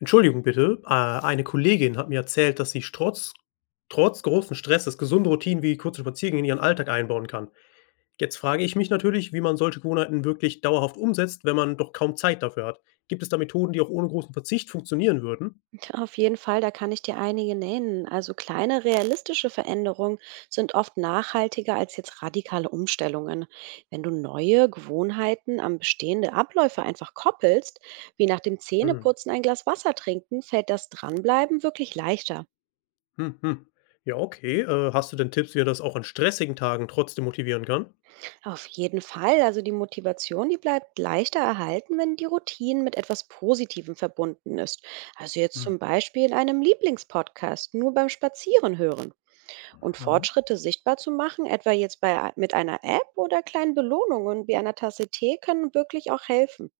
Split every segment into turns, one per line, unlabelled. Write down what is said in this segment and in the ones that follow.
Entschuldigung bitte, eine Kollegin hat mir erzählt, dass sie trotz großen Stresses gesunde Routinen wie kurze Spaziergänge in ihren Alltag einbauen kann. Jetzt frage ich mich natürlich, wie man solche Gewohnheiten wirklich dauerhaft umsetzt, wenn man doch kaum Zeit dafür hat. Gibt es da Methoden, die auch ohne großen Verzicht funktionieren würden?
Auf jeden Fall, da kann ich dir einige nennen. Also kleine realistische Veränderungen sind oft nachhaltiger als jetzt radikale Umstellungen. Wenn du neue Gewohnheiten an bestehende Abläufe einfach koppelst, wie nach dem
Hm,
Zähneputzen ein Glas Wasser trinken, fällt das Dranbleiben wirklich leichter.
hm, hm. Ja, okay. Hast du denn Tipps, wie er das auch an stressigen Tagen trotzdem motivieren kann?
Auf jeden Fall, also die Motivation, die bleibt leichter erhalten, wenn die Routine mit etwas Positivem verbunden ist. Also jetzt
Mhm.
zum Beispiel in einem Lieblingspodcast, nur beim Spazieren hören. Und Fortschritte sichtbar zu machen, etwa jetzt bei, mit einer App oder kleinen Belohnungen wie einer Tasse Tee, können wirklich auch helfen.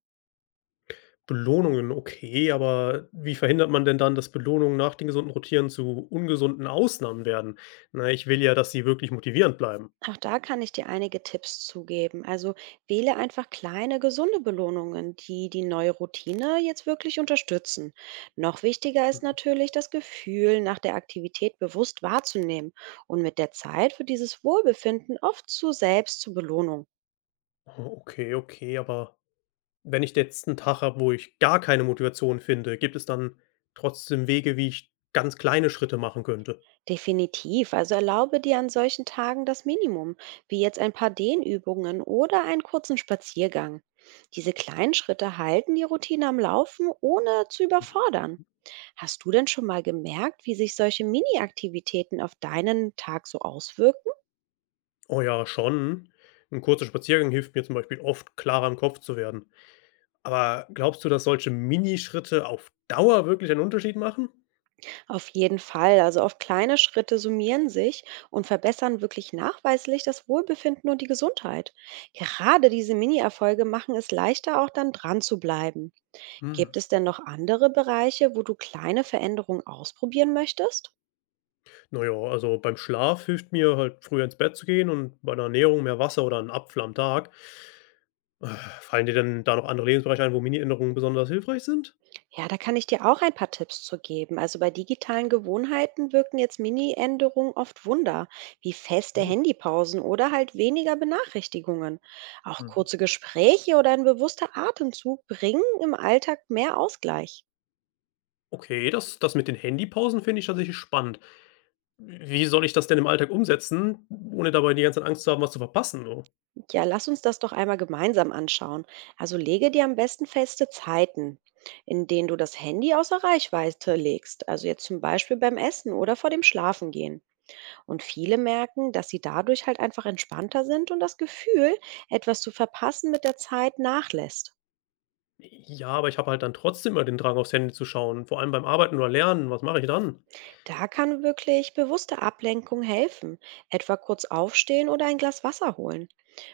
Belohnungen, okay, aber wie verhindert man denn dann, dass Belohnungen nach den gesunden Rotieren zu ungesunden Ausnahmen werden? Na, ich will ja, dass sie wirklich motivierend bleiben.
Auch da kann ich dir einige Tipps zugeben. Also wähle einfach kleine, gesunde Belohnungen, die die neue Routine jetzt wirklich unterstützen. Noch wichtiger ist
Hm,
natürlich, das Gefühl nach der Aktivität bewusst wahrzunehmen und mit der Zeit wird dieses Wohlbefinden oft zu selbst zur Belohnung.
oh, okay, okay, aber wenn ich jetzt einen Tag habe, wo ich gar keine Motivation finde, gibt es dann trotzdem Wege, wie ich ganz kleine Schritte machen könnte?
Definitiv. Also erlaube dir an solchen Tagen das Minimum, wie jetzt ein paar Dehnübungen oder einen kurzen Spaziergang. Diese kleinen Schritte halten die Routine am Laufen, ohne zu überfordern. Hast du denn schon mal gemerkt, wie sich solche Mini-Aktivitäten auf deinen Tag so auswirken?
Oh ja, schon. Ein kurzer Spaziergang hilft mir zum Beispiel oft, klarer im Kopf zu werden. Aber glaubst du, dass solche Minischritte auf Dauer wirklich einen Unterschied machen?
Auf jeden Fall. Also auf kleine Schritte summieren sich und verbessern wirklich nachweislich das Wohlbefinden und die Gesundheit. Gerade diese Mini-Erfolge machen es leichter, auch dann dran zu bleiben.
Hm.
Gibt es denn noch andere Bereiche, wo du kleine Veränderungen ausprobieren möchtest?
Naja, also beim Schlaf hilft mir halt, früher ins Bett zu gehen und bei der Ernährung mehr Wasser oder 'n Apfel am Tag. Äh, Fallen dir denn da noch andere Lebensbereiche ein, wo Mini-Änderungen besonders hilfreich sind?
Ja, da kann ich dir auch ein paar Tipps zu geben. Also bei digitalen Gewohnheiten wirken jetzt Mini-Änderungen oft Wunder, wie feste
Hm.
Handypausen oder halt weniger Benachrichtigungen. Auch
Mhm.
kurze Gespräche oder ein bewusster Atemzug bringen im Alltag mehr Ausgleich.
Okay, das mit den Handypausen finde ich tatsächlich spannend. Wie soll ich das denn im Alltag umsetzen, ohne dabei die ganze Zeit Angst zu haben, was zu verpassen, so?
Ja, lass uns das doch einmal gemeinsam anschauen. Also lege dir am besten feste Zeiten, in denen du das Handy außer Reichweite legst. Also jetzt zum Beispiel beim Essen oder vor dem Schlafengehen. Und viele merken, dass sie dadurch halt einfach entspannter sind und das Gefühl, etwas zu verpassen mit der Zeit nachlässt.
Ja, aber ich habe halt dann trotzdem immer den Drang, aufs Handy zu schauen, vor allem beim Arbeiten oder Lernen. Was mache ich dann?
Da kann wirklich bewusste Ablenkung helfen, etwa kurz aufstehen oder ein Glas Wasser holen.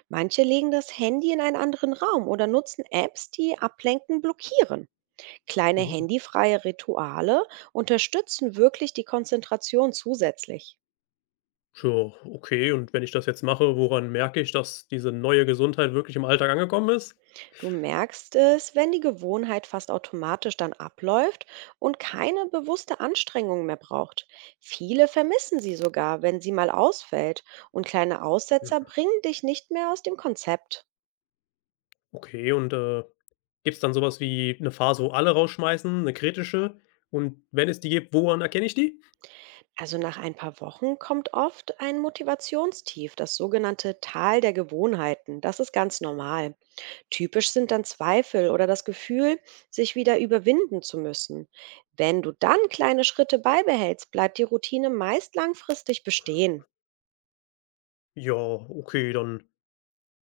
Manche legen das Handy in einen anderen Raum oder nutzen Apps, die Ablenken blockieren. Kleine
Mhm.
handyfreie Rituale unterstützen wirklich die Konzentration zusätzlich.
Tja, okay, und wenn ich das jetzt mache, woran merke ich, dass diese neue Gesundheit wirklich im Alltag angekommen ist?
Du merkst es, wenn die Gewohnheit fast automatisch dann abläuft und keine bewusste Anstrengung mehr braucht. Viele vermissen sie sogar, wenn sie mal ausfällt und kleine Aussetzer bringen dich nicht mehr aus dem Konzept.
Okay, und, gibt's dann sowas wie eine Phase, wo alle rausschmeißen, eine kritische? Und wenn es die gibt, woran erkenne ich die?
Also nach ein paar Wochen kommt oft ein Motivationstief, das sogenannte Tal der Gewohnheiten. Das ist ganz normal. Typisch sind dann Zweifel oder das Gefühl, sich wieder überwinden zu müssen. Wenn du dann kleine Schritte beibehältst, bleibt die Routine meist langfristig bestehen.
Ja, okay, dann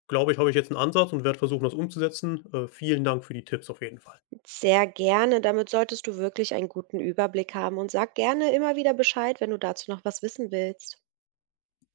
glaube ich, habe ich jetzt einen Ansatz und werde versuchen, das umzusetzen. Vielen Dank für die Tipps auf jeden Fall.
Sehr gerne, damit solltest du wirklich einen guten Überblick haben und sag gerne immer wieder Bescheid, wenn du dazu noch was wissen willst.